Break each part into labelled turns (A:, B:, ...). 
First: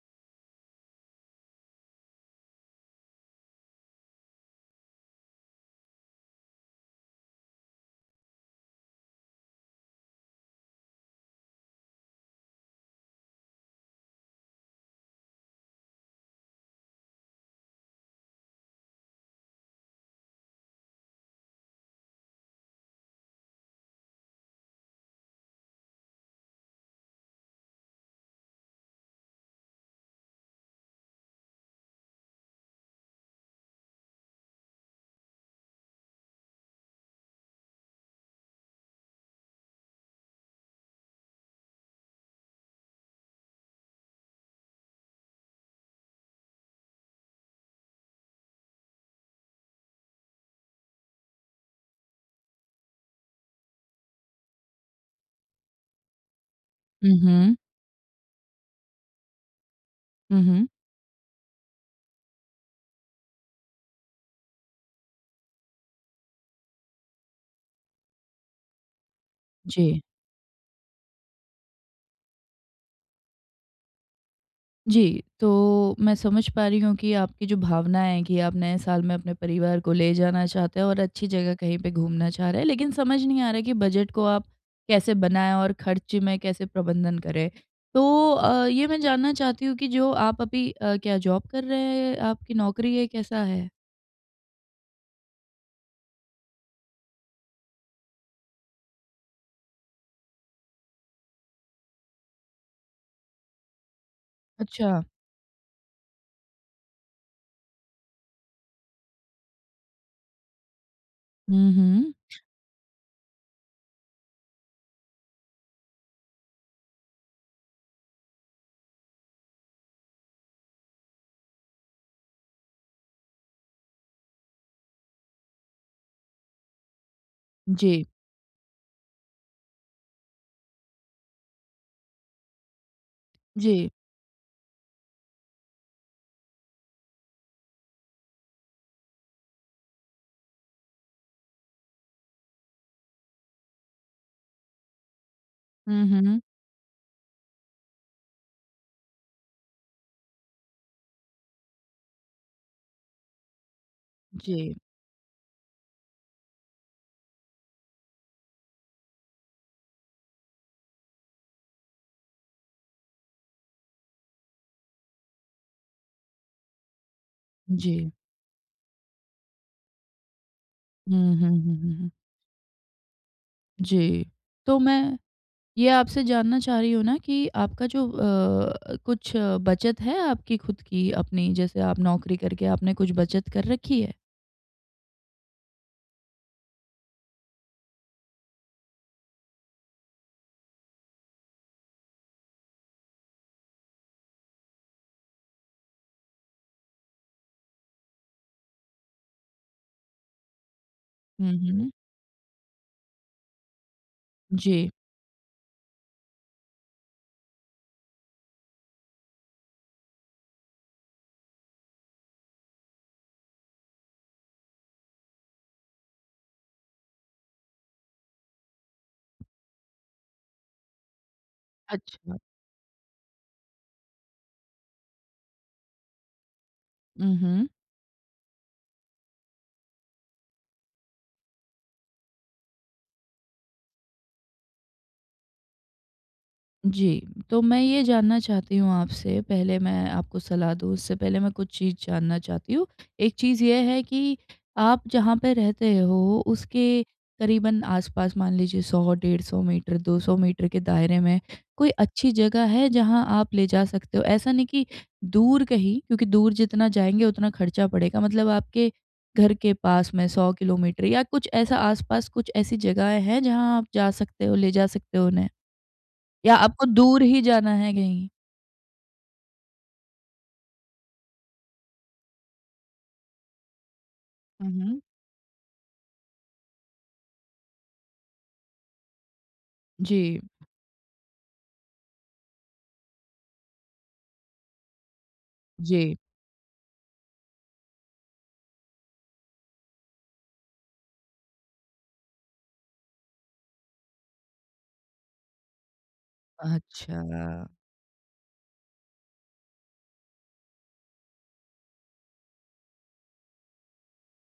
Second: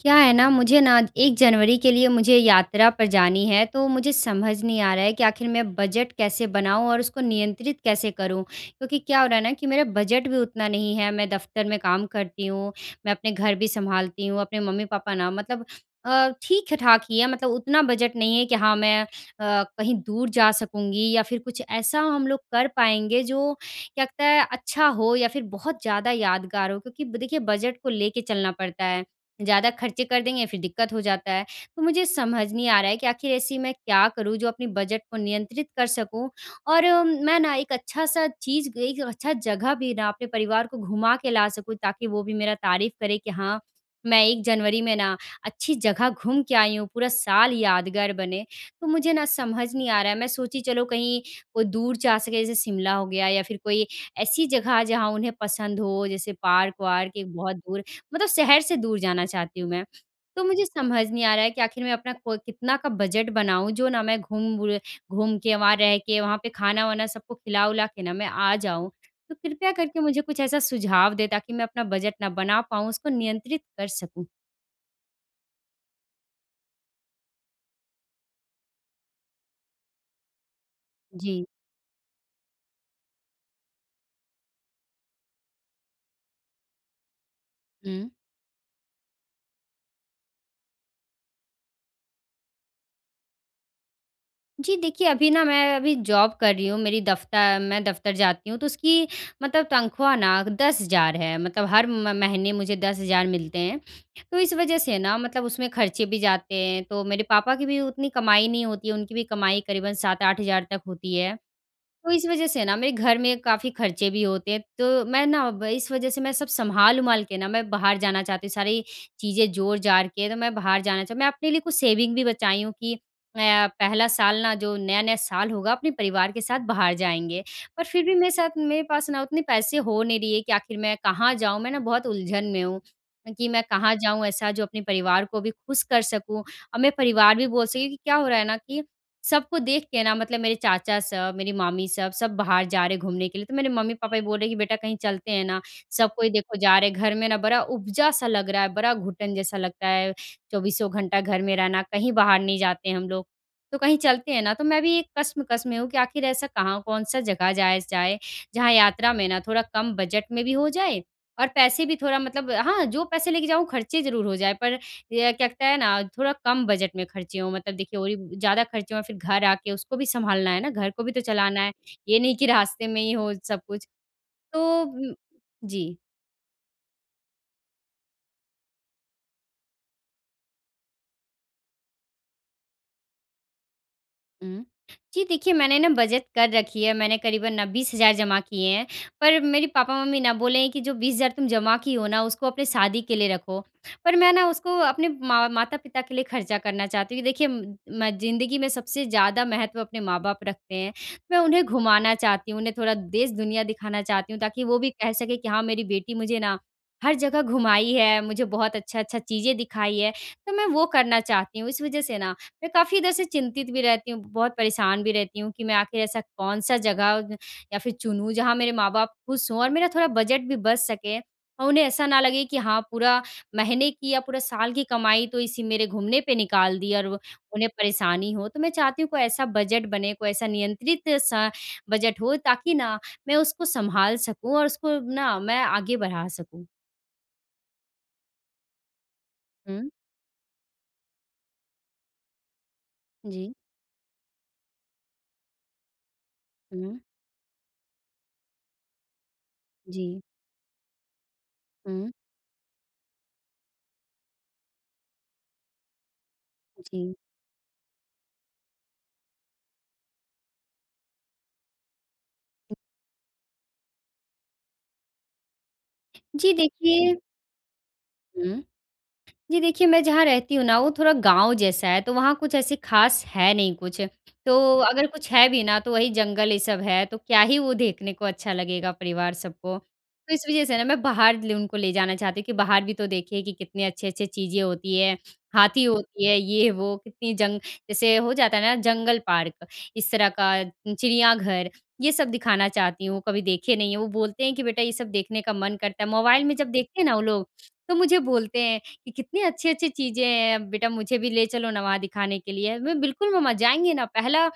A: क्या है ना मुझे ना 1 जनवरी के लिए मुझे यात्रा पर जानी है, तो मुझे समझ नहीं आ रहा है कि आखिर मैं बजट कैसे बनाऊँ और उसको नियंत्रित कैसे करूँ? क्योंकि क्या हो रहा है ना कि मेरा बजट भी उतना नहीं है मैं दफ़्तर में काम करती हूँ, मैं अपने घर भी सँभालती हूँ, अपने मम्मी-पापा ना मतलब अ, ठीक-ठाक ही हैं मतलब उतना बजट नहीं है कि हाँ मैं अ, कहीं दूर जा सकूँगी या फ़िर कुछ ऐसा हम लोग कर पाएँगे जो क्या कहते हैं अच्छा हो या फ़िर बहुत ज़्यादा यादगार हो। क्योंकि ब देखिए, बजट को लेके चलना पड़ता है, ज़्यादा खर्चे कर देंगे फ़िर दिक्कत हो जाता है। तो मुझे समझ नहीं आ रहा है कि आखिर ऐसी मैं क्या करूँ जो अपने बजट को नियंत्रित कर सकूँ और मैं ना एक अच्छा-सा चीज़ एक अच्छा जगह भी ना अपने परिवार को घुमा के ला सकूँ ताकि वो भी मेरा तारीफ़ करें कि हाँ, मैं 1 जनवरी में ना अच्छी जगह घूम के आई हूँ पूरा साल यादगार बने। तो मुझे ना समझ नहीं आ रहा है मैं सोची चलो कहीं अ, कोई दूर जा सकें जैसे शिमला हो गया या फ़िर कोई ऐसी जगह जहाँ उन्हें पसंद हो जैसे पार्क-वार्क, एक
B: उहुँ।
A: बहुत दूर, मतलब शहर से दूर जाना चाहती हूँ मैं। तो मुझे
B: उहुँ।
A: समझ नहीं आ रहा है कि आखिर मैं अपना को कितना का बजट बनाऊँ जो ना मैं घूम बुरे घूम के वहाँ रह के, वहाँ पे खाना-वाना सबको खिला-विला के ना मैं आ जाऊँ। तो कृपया करके
B: जी।
A: मुझे कुछ ऐसा सुझाव दें, ताकि मैं अपना बजट न बना पाऊँ उसको नियंत्रित कर सकूँ।
B: जी, तो मैं समझ पा रही हूँ कि आपकी जो भावना है कि आप नए साल में अपने परिवार को ले जाना चाहते हैं और अच्छी
A: जी।
B: जगह कहीं पे घूमना चाह रहे हैं लेकिन समझ नहीं आ रहा कि बजट को आप कैसे बनाए और खर्च में कैसे प्रबंधन करें।
A: हुँ।
B: तो अ, ये मैं जानना चाहती हूँ कि जो आप अभी अ, क्या जॉब कर रहे हैं आप कि नौकरी है, कैसा है?
A: जी, देखिए अभी ना मैं अभी जॉब कर रही हूँ मेरी दफ्तर मैं दफ्तर जाती हूँ तो उसकी मतलब तनख़्वाह ना 10,000 है मतलब हर म महीने मुझे 10,000 मिलते हैं। तो इस वजह से
B: अच्छा।
A: ना मतलब उसमें खर्चे भी जाते हैं तो मेरे पापा की भी उतनी कमाई नहीं होती है, उनकी भी कमाई करीबन 7-8000 तक होती है,
B: हुँ,
A: तो
B: हुँ।
A: इस वजह से ना मेरे घर में काफ़ी खर्चे भी होते हैं। तो मैं ना व इस वजह से मैं सब सँभाल-वँभाल के ना मैं बाहर जाना चाहती हूँ, सारी चीज़ें जोड़-जाड़ के ना मैं बाहर जाना च मैं अपने लिए कुछ सेविंग भी बचाई हूँ कि अ, पहला साल ना जो नया-नया साल होगा अपने परिवार के साथ बाहर जाएँगे। पर फिर
B: जी।
A: भी मेरे साथ मेरे पास ना उतने पैसे हो नहीं रही है कि आखिर मैं कहाँ जाऊँ। मैं ना बहुत उलझन में हूँ, कि मैं
B: जी।
A: कहाँ जाऊँ ऐसा जो अपने परिवार को भी खुश कर सकूँ और मेरा परिवार भी बोल सके कि क्या हो रहा है ना कि सबको देख के ना मतलब मेरे चाचा सब मेरी मामी सब, सब बाहर जा रहे हैं घूमने के लिए तो मेरे मम्मी-पापा भी बोल रहे हैं कि, "बेटा कहीं चलते हैं ना?
B: हुँ,
A: सब कोई
B: हुँ।
A: देखो जा रहे। घर में ना बड़ा उबजा-सा लग रहा है, बड़ा घुटन जैसा लगता है चौबीसों घंटा घर में रहना, कहीं बाहर नहीं जाते हम लोग। तो कहीं चलते हैं ना।" तो
B: जी।
A: मैं भी एक कश्मकश में हूँ कि आखिर ऐसा कहाँ कौन-सा जगह जाया स जाए, जहाँ यात्रा में ना थोड़ा कम बजट में भी हो जाए और पैसे भी थोड़ा मतलब हाँ, जो पैसे लेके जाऊँ खर्चे ज़रूर हो जाएँ पर ये कहते हैं ना, थोड़ा कम बजट में खर्चे हों मतलब देखिए और
B: जी।
A: ही ज़्यादा खर्चे हों फिर घर आके उसको भी सँभालना है ना? घर को भी
B: हुँ,
A: तो
B: हुँ,
A: चलाना है।
B: हुँ, हुँ, हुँ।
A: ये नहीं कि रास्ते में ही हो सब कुछ।
B: जी। तो
A: तो म
B: मैं, ये
A: जी।
B: आपसे जानना चाह रही हूँ ना कि आपका जो अ, कुछ बचत है आपकी खुद की अपनी, जैसे आप नौकरी करके आपने कुछ बचत कर रखी है?
A: हुँ। जी, देखिए, मैंने ना बचत कर रखी है, मैंने करीबन 20,000 जमा किए हैं। पर मेरे पापा-मम्मी ना बोलें कि, "जो 20,000 तुम जमा की हो ना, उसको अपनी शादी के लिए रखो।" पर मैं ना, उसको अपने माँ माता-पिता के लिए खर्चा करना चाहती हूँ क्योंकि देखिए, म ज़िंदगी में सबसे ज़्यादा महत्व अपने माँ-बाप रखते हैं। मैं
B: हुँ,
A: उन्हें
B: हुँ।
A: घुमाना चाहती हूँ, उन्हें थोड़ा देश-दुनिया दिखाना चाहती हूँ, ताकि वो
B: जी।
A: भी कह सके कि, "हाँ, मेरी बेटी मुझे ना, हर जगह घुमाई है, मुझे बहुत अच्छा-अच्छा चीज़ें दिखाई है।" तो मैं वो करना चाहती हूँ। इस वजह से ना, मैं काफ़ी इधर से चिंतित भी रहती हूँ, बहुत परेशान भी रहती हूँ कि मैं आखिर ऐसा कौन-सा जगह या फिर चुनूँ, जहाँ मेरे माँ-बाप खुश हों और मेरा थोड़ा बजट भी बच सके और उन्हें ऐसा ना
B: अच्छा।
A: लगे कि, "हाँ, पूरा महीने की या पूरा साल की कमाई तो इसी मेरे घूमने पे निकाल दी।" और व
B: उहूँ।
A: उन्हें परेशानी हो, तो मैं चाहती हूँ, कोई ऐसा बजट बने, कोई ऐसा नियंत्रित-सा बजट हो, ताकि ना, मैं उसको संभाल सकूँ और उसको ना, मैं आगे बढ़ा सकूँ।
B: जी, तो मैं ये जानना चाहती हूँ आपसे, पहले
A: हुँ।
B: मैं आपको सलाह दूँ, उससे पहले मैं कुछ चीज़ जानना चाहती हूँ। एक
A: जी।
B: चीज़ ये है कि आप जहाँ पे रहते हो,
A: हुँ।
B: उसके करीबन आस-पास मान लीजिए, 100-150 मीटर, दो
A: जी।
B: सौ मीटर के दायरे में कोई
A: हुँ।
B: अच्छी जगह है, जहाँ आप ले जा सकते हो? ऐसा नहीं कि दूर कहीं, क्योंकि दूर जितना
A: जी।
B: जाएँगे, उतना खर्चा बढ़ेगा। मतलब आपके घर के पास में 100 किलोमीटर या कुछ ऐसा आस-पास कुछ ऐसी जगहें हैं, जहाँ आप जा सकते हो, ले जा सकते हो उन्हें?
A: जी,
B: या आपको
A: देखिए
B: दूर ही जाना है कहीं?
A: हुँ। जी, देखिए, मैं जहाँ रहती हूँ ना, वो थोड़ा गाँव जैसा है, तो वहाँ कुछ ऐसे खास है नहीं कुछ। तो
B: उहूँ।
A: अगर कुछ है भी ना, तो वही जंगल, ये सब है, तो क्या ही वो देखने को अच्छा लगेगा परिवार सब को। तो
B: जी।
A: इस वजह से ना, मैं बाहर लु उनको ले जाना चाहती हूँ कि बाहर भी तो देखिए कि कितनी अच्छी-अच्छी चीज़ें होती हैं, हाथी
B: जी।
A: होती है, ये-वो, कितनी जंग जैसे हो जाता है ना, जंगल पार्क, इस तरह का, चिड़ियाघर, ये सब दिखाना चाहती हूँ, कभी देखें नहीं हैं। वो बोलते हैं कि, "बेटा, ये सब देखने का मन करता है।" मोबाइल में जब देखते हैं ना वो लोग,
B: अच्छा।
A: तो मुझे बोलते हैं कि, "कितनी अच्छी-अच्छी चीज़ें हैं। बेटा, मुझे भी ले चलो न वहाँ दिखाने के लिए।" मैं, "बिल्कुल मम्मा, जाएँगे ना। पहला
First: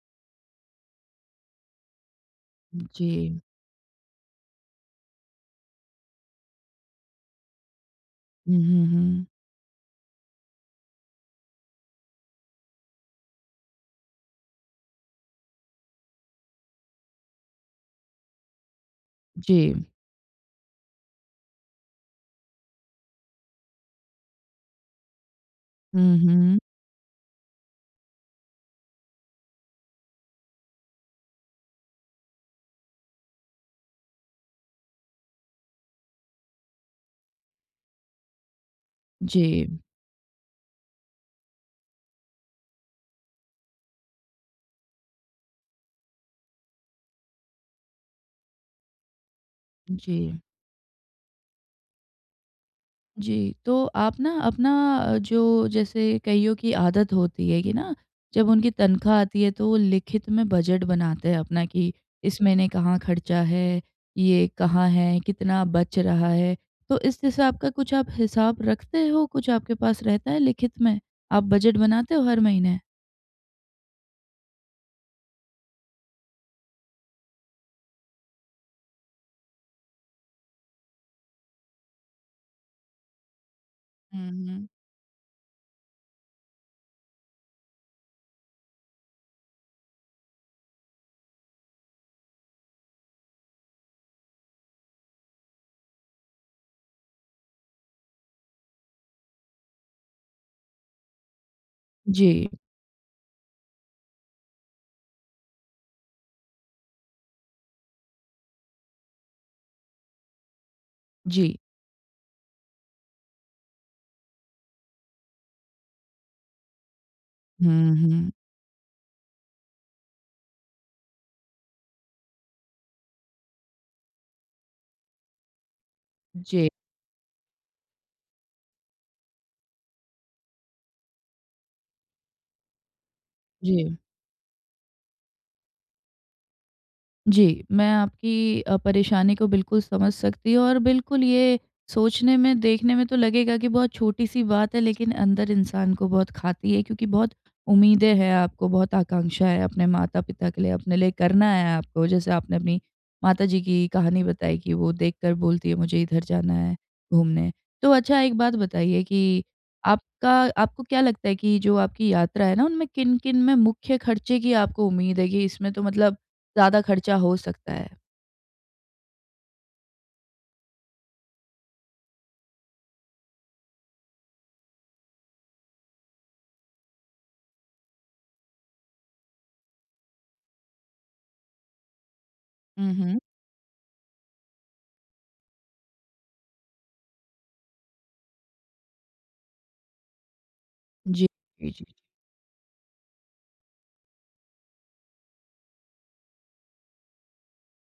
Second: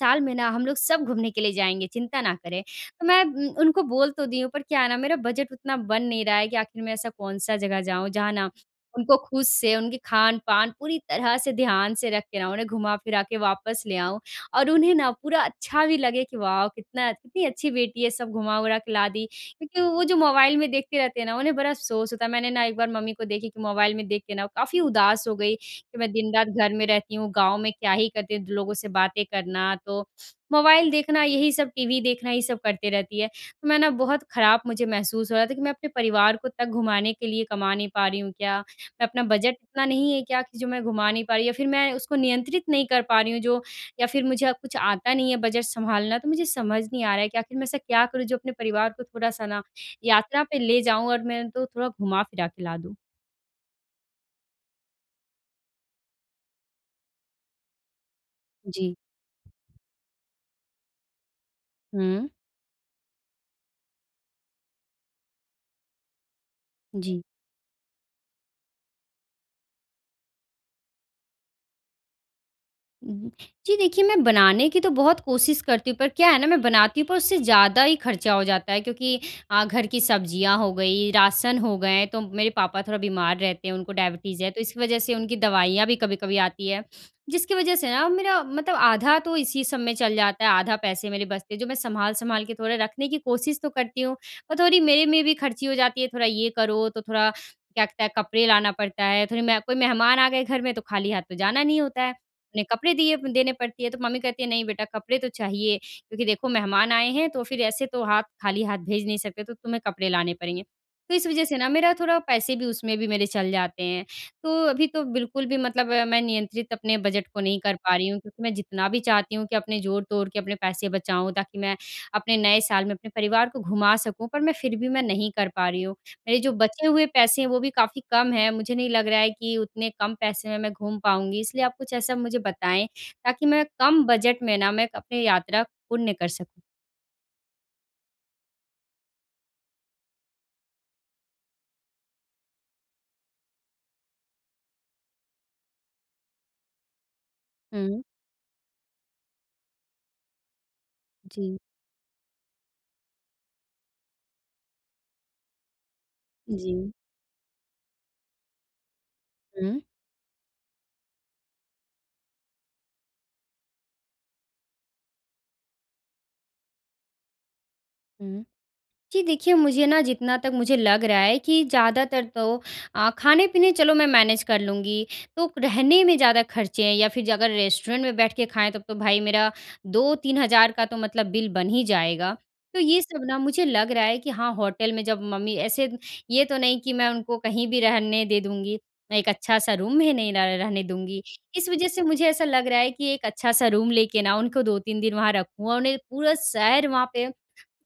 A: साल में ना, हम लोग सब घूमने के लिए जाएँगे, चिंता ना करें।" तो मैं
B: जी।
A: उम, उनको बोल तो दी हूँ, पर क्या है ना, मेरा बजट उतना बन नहीं रहा है कि आखिर में ऐसा कौन-सा जगह जाऊँ, जहाँ ना,
B: हुँ, हुँ,
A: उनको
B: हुँ।
A: खुद से उनके खान-पान पूरी तरह से ध्यान से रख के ना, उन्हें घुमा फिरा के वापस ले आऊँ और उन्हें ना पूरा अच्छा भी लगे कि, "वाउ! कितना कितनी अच्छी बेटी है, सब घुमा-वरा के ला दी।"
B: जी।
A: क्योंकि वो जो मोबाइल में देखते रहते हैं ना, उन्हें बड़ा अफ़सोस होता है। मैंने ना एक बार मम्मी को देखी कि मोबाइल में देख के ना काफ़ी उदास हो गई कि, "मैं
B: हुँ,
A: दिन-रात
B: हुँ।
A: घर में रहती हूँ, गाँव में क्या ही करती हूँ?" द लोगों से बातें करना, तो मोबाइल देखना, यही सब, टीवी देखना, ये सब करती रहती है। तो मैं ना, बहुत खराब मुझे महसूस हो रहा था कि, "मैं अपने परिवार को तक घुमाने के लिए कमा नहीं पा रही हूँ क्या? मैं अपना बजट
B: जी।
A: इतना नहीं है क्या कि जो मैं घुमा नहीं पा रही या फिर मैं उसको नियंत्रित नहीं कर पा रही हूँ, जो या फिर मुझे कुछ आता नहीं है बजट संभालना?" तो मुझे समझ नहीं आ रहा है कि आखिर मैं ऐसा क्या करूँ जो अपने परिवार को थोड़ा-सा ना,
B: जी।
A: यात्रा पे ले जाऊँ और मैं उनको थोड़ा घुमा-फिरा के ला दूँ?
B: जी, तो आप ना अपना, जो जैसे कइयों की आदत होती है कि ना, जब उनकी
A: जी।
B: तनख्वाह आती है, तो वो लिखित में बजट बनाते हैं अपना कि
A: हुँ।
B: इस महीने कहाँ खर्चा है? ये कहाँ है? कितना बच रहा है? तो इस
A: जी।
B: हिसाब का कुछ आप हिसाब रखते हो? कुछ आपके पास रहता है लिखित में? आप बजट बनाते हो हर महीने?
A: उहुँ। जी देखिए, मैं बनाने की तो बहुत कोशिश करती हूँ, पर क्या है ना, मैं बनाती हूँ, पर उससे ज़्यादा ही खर्चा हो जाता है क्योंकि अ, घर की सब्ज़ियाँ हो गईं, राशन हो गए, तो मेरे पापा थोड़ा बीमार रहते हैं, उनको
B: हुँ,
A: डायबिटीज़ है, तो
B: हुँ।
A: इसकी वजह से उनकी दवाइयाँ भी कभी-कभी आती हैं, जिसकी वजह से ना मेरा मतलब आधा तो इसी सब में चल जाता है, आधा पैसे मेरे बचते हैं, जो मैं संभाल-संभाल के थोड़ा रखने की कोशिश तो करती हूँ और थोड़ी मेरे में भी खर्ची हो जाती है। थोड़ा ये करो, तो थोड़ा क्या-कहते हैं, कपड़े लाना पड़ता है, थोड़ी मैं कोई मेहमान आ गए घर में, तो खाली हाथ तो जाना नहीं होता है,
B: जी।
A: उन्हें कपड़े दिए व देने पड़ती है, तो मम्मी कहती है, "नहीं बेटा, कपड़े तो चाहिए क्योंकि देखो, मेहमान आए हैं, तो फिर ऐसे तो हाथ खाली हाथ भेज नहीं सकते, तो तुम्हें कपड़े लाने पड़ेंगे।" तो इस वजह
B: जी।
A: से ना, मेरा थोड़ा पैसे भी उसमें भी मेरे चल जाते हैं। तो अभी तो बिल्कुल भी मतलब मैं नियंत्रित अपने बजट को नहीं कर
B: हुँ,
A: पा रही हूँ
B: हुँ।
A: क्योंकि मैं जितना भी चाहती हूँ कि अपने जोड़-तोड़ के अपने पैसे बचाऊँ, ताकि मैं अपने नए साल में अपने परिवार को घुमा सकूँ, पर मैं फिर भी मैं नहीं कर पा रही हूँ। मेरे जो
B: जी।
A: बचे हुए पैसे हैं, वो भी काफ़ी कम हैं। मुझे नहीं लग रहा है कि उतने कम पैसे में मैं घूम पाऊँगी इसलिए आप कुछ ऐसा मुझे बताएँ, ताकि मैं
B: जी।
A: कम बजट में ना, मैं एक अपने यात्रा पूर्ण कर सकूँ।
B: जी, मैं आपकी अ, परेशानी को बिल्कुल समझ सकती हूँ और बिल्कुल ये सोचने में देखने में तो लगेगा कि बहुत छोटी-सी बात है लेकिन अंदर इंसान को बहुत खाती है क्योंकि बहुत
A: हुँ।
B: उम्मीदें हैं आपको बहुत आकांक्षा है अपने माता-पिता के लिए, अपने लिए करना
A: जी।
B: है आपको। जैसे आपने माता जी की कहानी बताई कि वो देखकर बोलती हैं मुझे इधर जाना है
A: जी।
B: घूमने। तो अच्छा एक बात बताइए कि
A: हुँ।
B: आपका आपको क्या लगता है कि जो आपकी यात्रा है ना उनमें किन-किन में मुख्य ख़र्चे की आपको उम्मीद है कि इसमें तो मतलब ज़्यादा ख़र्चा हो सकता है?
A: हुँ, जी देखिए मुझे ना जितना तक मुझे लग रहा है कि ज़्यादातर तो अ, खाने-पीने चलो मैं मैनेज़ कर लूँगी तो रहने में ज़्यादा ख़र्चे हैं या फ़िर ज अगर रेस्टोरेंट में बैठ के खाएँ तब तो भाई मेरा 2-3 हज़ार का तो मतलब बिल बन ही जाएगा। तो
B: हुँ,
A: ये
B: हुँ।
A: सब ना, मुझे लग रहा है कि हाँ होटल में जब मम्मी ऐसे ये तो नहीं कि मैं उनको कहीं भी रहने दे दूँगी मैं एक अच्छा-सा रूम भी नहीं र रहने दूँगी।
B: जी,
A: इस
B: जी।
A: वजह से मुझे ऐसा लग रहा है कि एक अच्छा-सा रूम लेके ना उनको 2-3 दिन वहाँ रखूँ और उन्हें पूरा शहर वहाँ पे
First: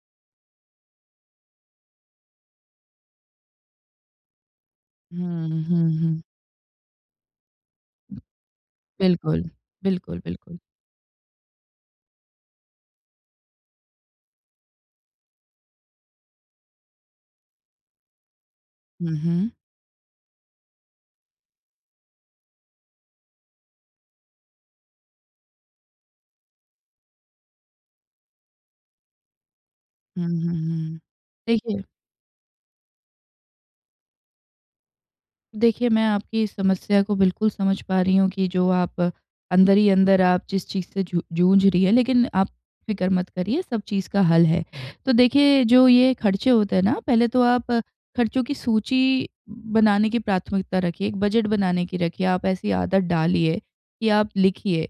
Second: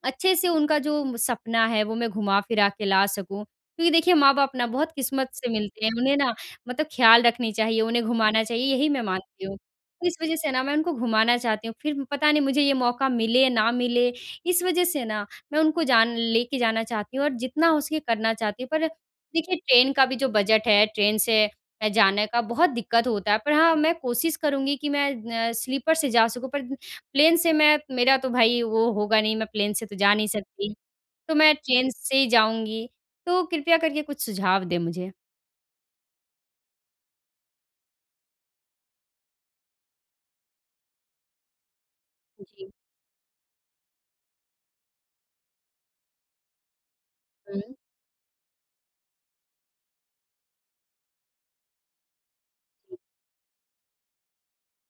A: अच्छे से उनका जो सपना है वो मैं घुमा-फिरा के ला सकूँ। क्योंकि देखिए, माँ-बाप ना बहुत किस्मत से
B: हुँ,
A: मिलते
B: हुँ,
A: हैं। उन्हें
B: हुँ।
A: ना मतलब ख्याल रखनी चाहिए उन्हें घुमाना चाहिए यही मैं
B: बिल्कुल।
A: मानती हूँ। तो इस
B: बिल्कुल,
A: वजह से
B: बिल्कुल।
A: ना मैं उनको घुमाना चाहती हूँ फ़िर पता नहीं मुझे ये मौका मिले या ना मिले। इस वजह से ना मैं उनको जान लेके जाना चाहती हूँ और जितना हो सके करना चाहती हूँ। पर
B: हुँ, हुँ।
A: देखिए ट्रेन का भी जो बजट है ट्रेन से अ, जाने का बहुत दिक़्क़त होता है पर हाँ मैं कोशिश करूँगी कि मैं अ, स्लीपर से जा सकूँ पर प्लेन से मैं मेरा तो भाई वो होगा नहीं मैं प्लेन से तो जा
B: हुँ,
A: नहीं
B: हुँ,
A: सकती।
B: हुँ।
A: तो मैं
B: सही है।
A: ट्रेन से ही जाऊँगी, तो कृपया करके कुछ सुझाव दें मुझे।
B: देखिए, मैं आपकी इस समस्या को बिल्कुल समझ पा रही हूँ कि जो आप अंदर ही अंदर आप जिस चीज़ से जू जूझ रही हैं, लेकिन आप
A: जी।
B: फ़िक्र मत करिए सब चीज़ का हल है। तो देखिए जो ये खर्चे होते हैं ना, पहले तो आप
A: हुँ।
B: खर्चों की सूची बनाने की प्राथमिकता रखिए, एक बजट बनाने की रखिए, आप ऐसी आदत डालिए कि आप लिखिए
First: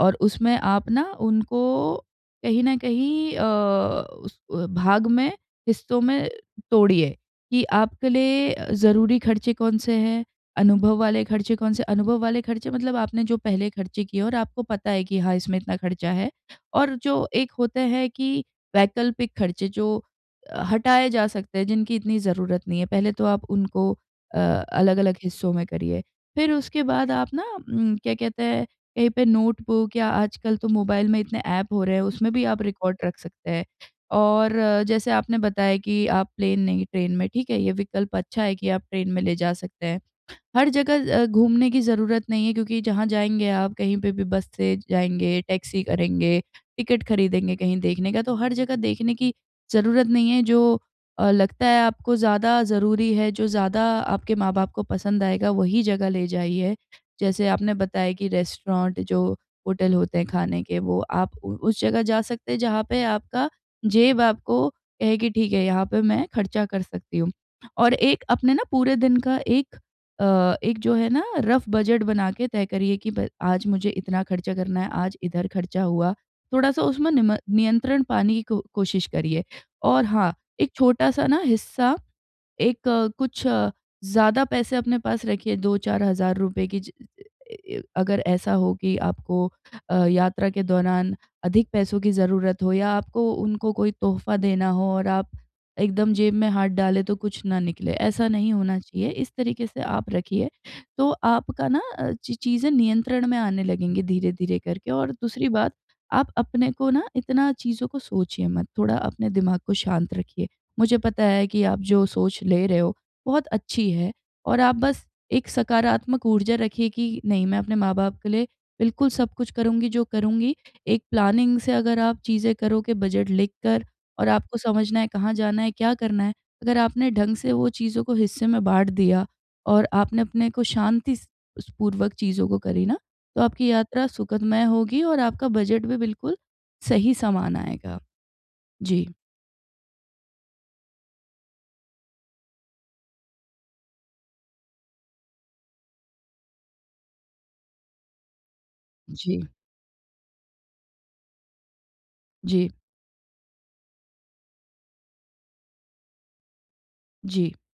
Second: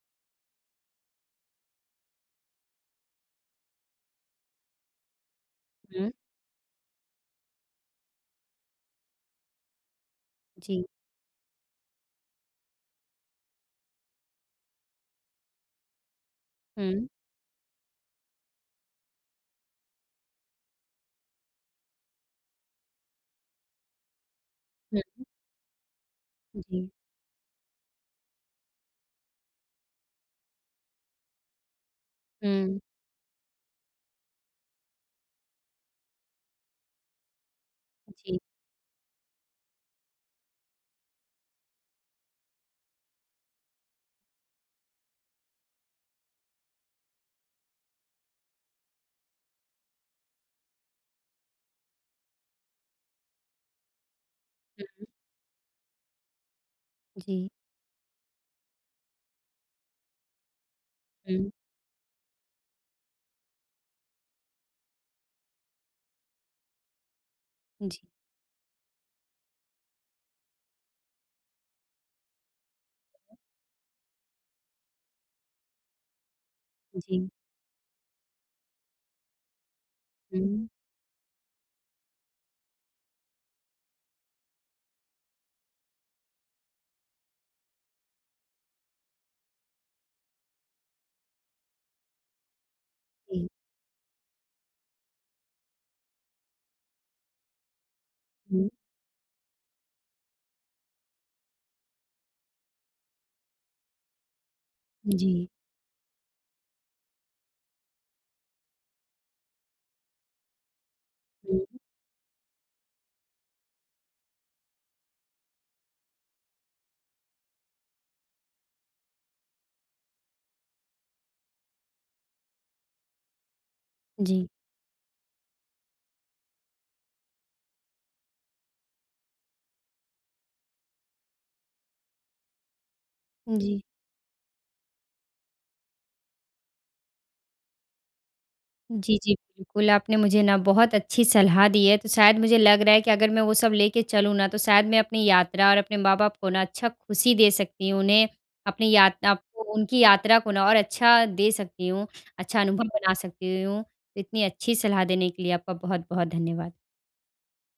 B: और उसमें आप ना उनको कहीं न कहीं अ, उस भाग में, हिस्सों
A: हुँ।
B: में तोड़िए। कि आपके लिए ज़रूरी खर्चे कौन से हैं,
A: जी।
B: अनुभव वाले खर्चे कौन से हैं? अनुभव वाले खर्चे मतलब आपने जो पहले खर्चे किए हैं और आपको पता है कि हाँ, इसमें इतना खर्चा है। और
A: हुँ।
B: जो एक होते है कि वैकल्पिक खर्चे जो हटाए जा सकते हैं जिनकी इतनी ज़रूरत नहीं है, पहले तो आप उनको अ, अलग-अलग
A: हुँ।
B: हिस्सों में करिए। फिर उसके
A: जी।
B: बाद आप ना उम, क्या कहते हैं? कहीं पे नोटबुक या आजकल तो मोबाइल में इतने ऐप हो रहे हैं, उसमें भी आप
A: हुँ।
B: रिकॉर्ड रख सकते हैं। और जैसे आपने बताया कि आप प्लेन नहीं, ट्रेन में ठीक है? ये विकल्प
A: जी।
B: अच्छा है कि आप ट्रेन में ले जा सकते हैं। हर जगह अ, घूमने की ज़रूरत नहीं है क्योंकि जहाँ जाएँगे आप कहीं पे भी बस से जाएँगे, टैक्सी करेंगे, टिकट खरीदेंगे कहीं देखने का तो हर जगह देखने की ज़रूरत नहीं है जो अ, लगता है आपको ज़्यादा ज़रूरी है, जो ज़्यादा आपके माँ-बाप को
A: हुँ।
B: पसंद आएगा वही जगह ले जाइए। जैसे
A: जी।
B: आपने बताया कि रेस्टोरेंट जो होटल होते हैं खाने के वो आप
A: हुँ।
B: उ उस जगह जा सकते हैं जहाँ पे आपका जेब आपको कहे कि ठीक है, यहाँ पे मैं खर्चा कर सकती हूँ। और
A: जी।
B: एक अपने ना पूरे दिन का एक अ, एक जो है ना रफ बजट बना के तय करिए कि ब आज मुझे इतना खर्चा करना है, आज इधर खर्चा हुआ। थोड़ा-सा उसमें नी
A: जी।
B: म नियंत्रण पाने की को कोशिश करिए। और हाँ,
A: हुँ।
B: एक छोटा-सा ना हिस्सा एक कुछ ज़्यादा पैसे अपने पास रखिए 2-4 हज़ार रुपये की ज अ अ, य अगर ऐसा हो कि आपको अ, यात्रा के दौरान अधिक पैसों की ज़रूरत हो या आपको
A: जी।
B: उनको कोई तोहफ़ा देना हो और आप एकदम जेब में हाथ डाले तो कुछ ना निकले। ऐसा नहीं
A: हुँ।
B: होना चाहिए, इस तरीके से आप रखिए। तो आपका ना अ, ची चीजें नियंत्रण में आने लगेंगी धीरे-धीरे करके और दूसरी
A: जी।
B: बात आप अपने को ना इतना चीज़ों को सोचिए मत। थोड़ा अपने दिमाग को शांत रखिए, मुझे पता है कि
A: जी।
B: आप जो सोच ले रहे हो, बहुत अच्छी है और आप बस एक सकारात्मक ऊर्जा रखिए कि नहीं मैं अपने माँ-बाप के लिए बिल्कुल सब कुछ करूँगी जो करूँगी। एक प्लानिंग से अगर आप चीज़ें करोगे बजट लिखकर और
A: जी।
B: आपको समझना है कहाँ जाना है? क्या करना है। अगर आपने ढंग से वो चीज़ों को हिस्से में बाँट दिया और आपने अपने को शांति स स, पूर्वक चीज़ों को करी ना तो
A: अ,
B: आपकी
A: जी।
B: यात्रा सुखदमय होगी और आपका बजट भी बिल्कुल सही सामान आएगा। जी।
A: जी, जी, बिल्कुल। आपने मुझे ना बहुत अच्छी सलाह दी है। तो शायद मुझे लग रहा है कि अगर मैं वो सब लेके चलूँ ना तो शायद मैं अपनी यात्रा और अपने माँ-बाप को ना अच्छा खुशी दे सकती हूँ उन्हें अपनी यात्रा
B: जी।
A: आपको उनकी यात्रा को ना और अच्छा दे सकती हूँ, अच्छा
B: जी।
A: अनुभव बना सकती हूँ। इतनी अच्छी सलाह देने के लिए आपका बहुत-बहुत धन्यवाद।
B: जी।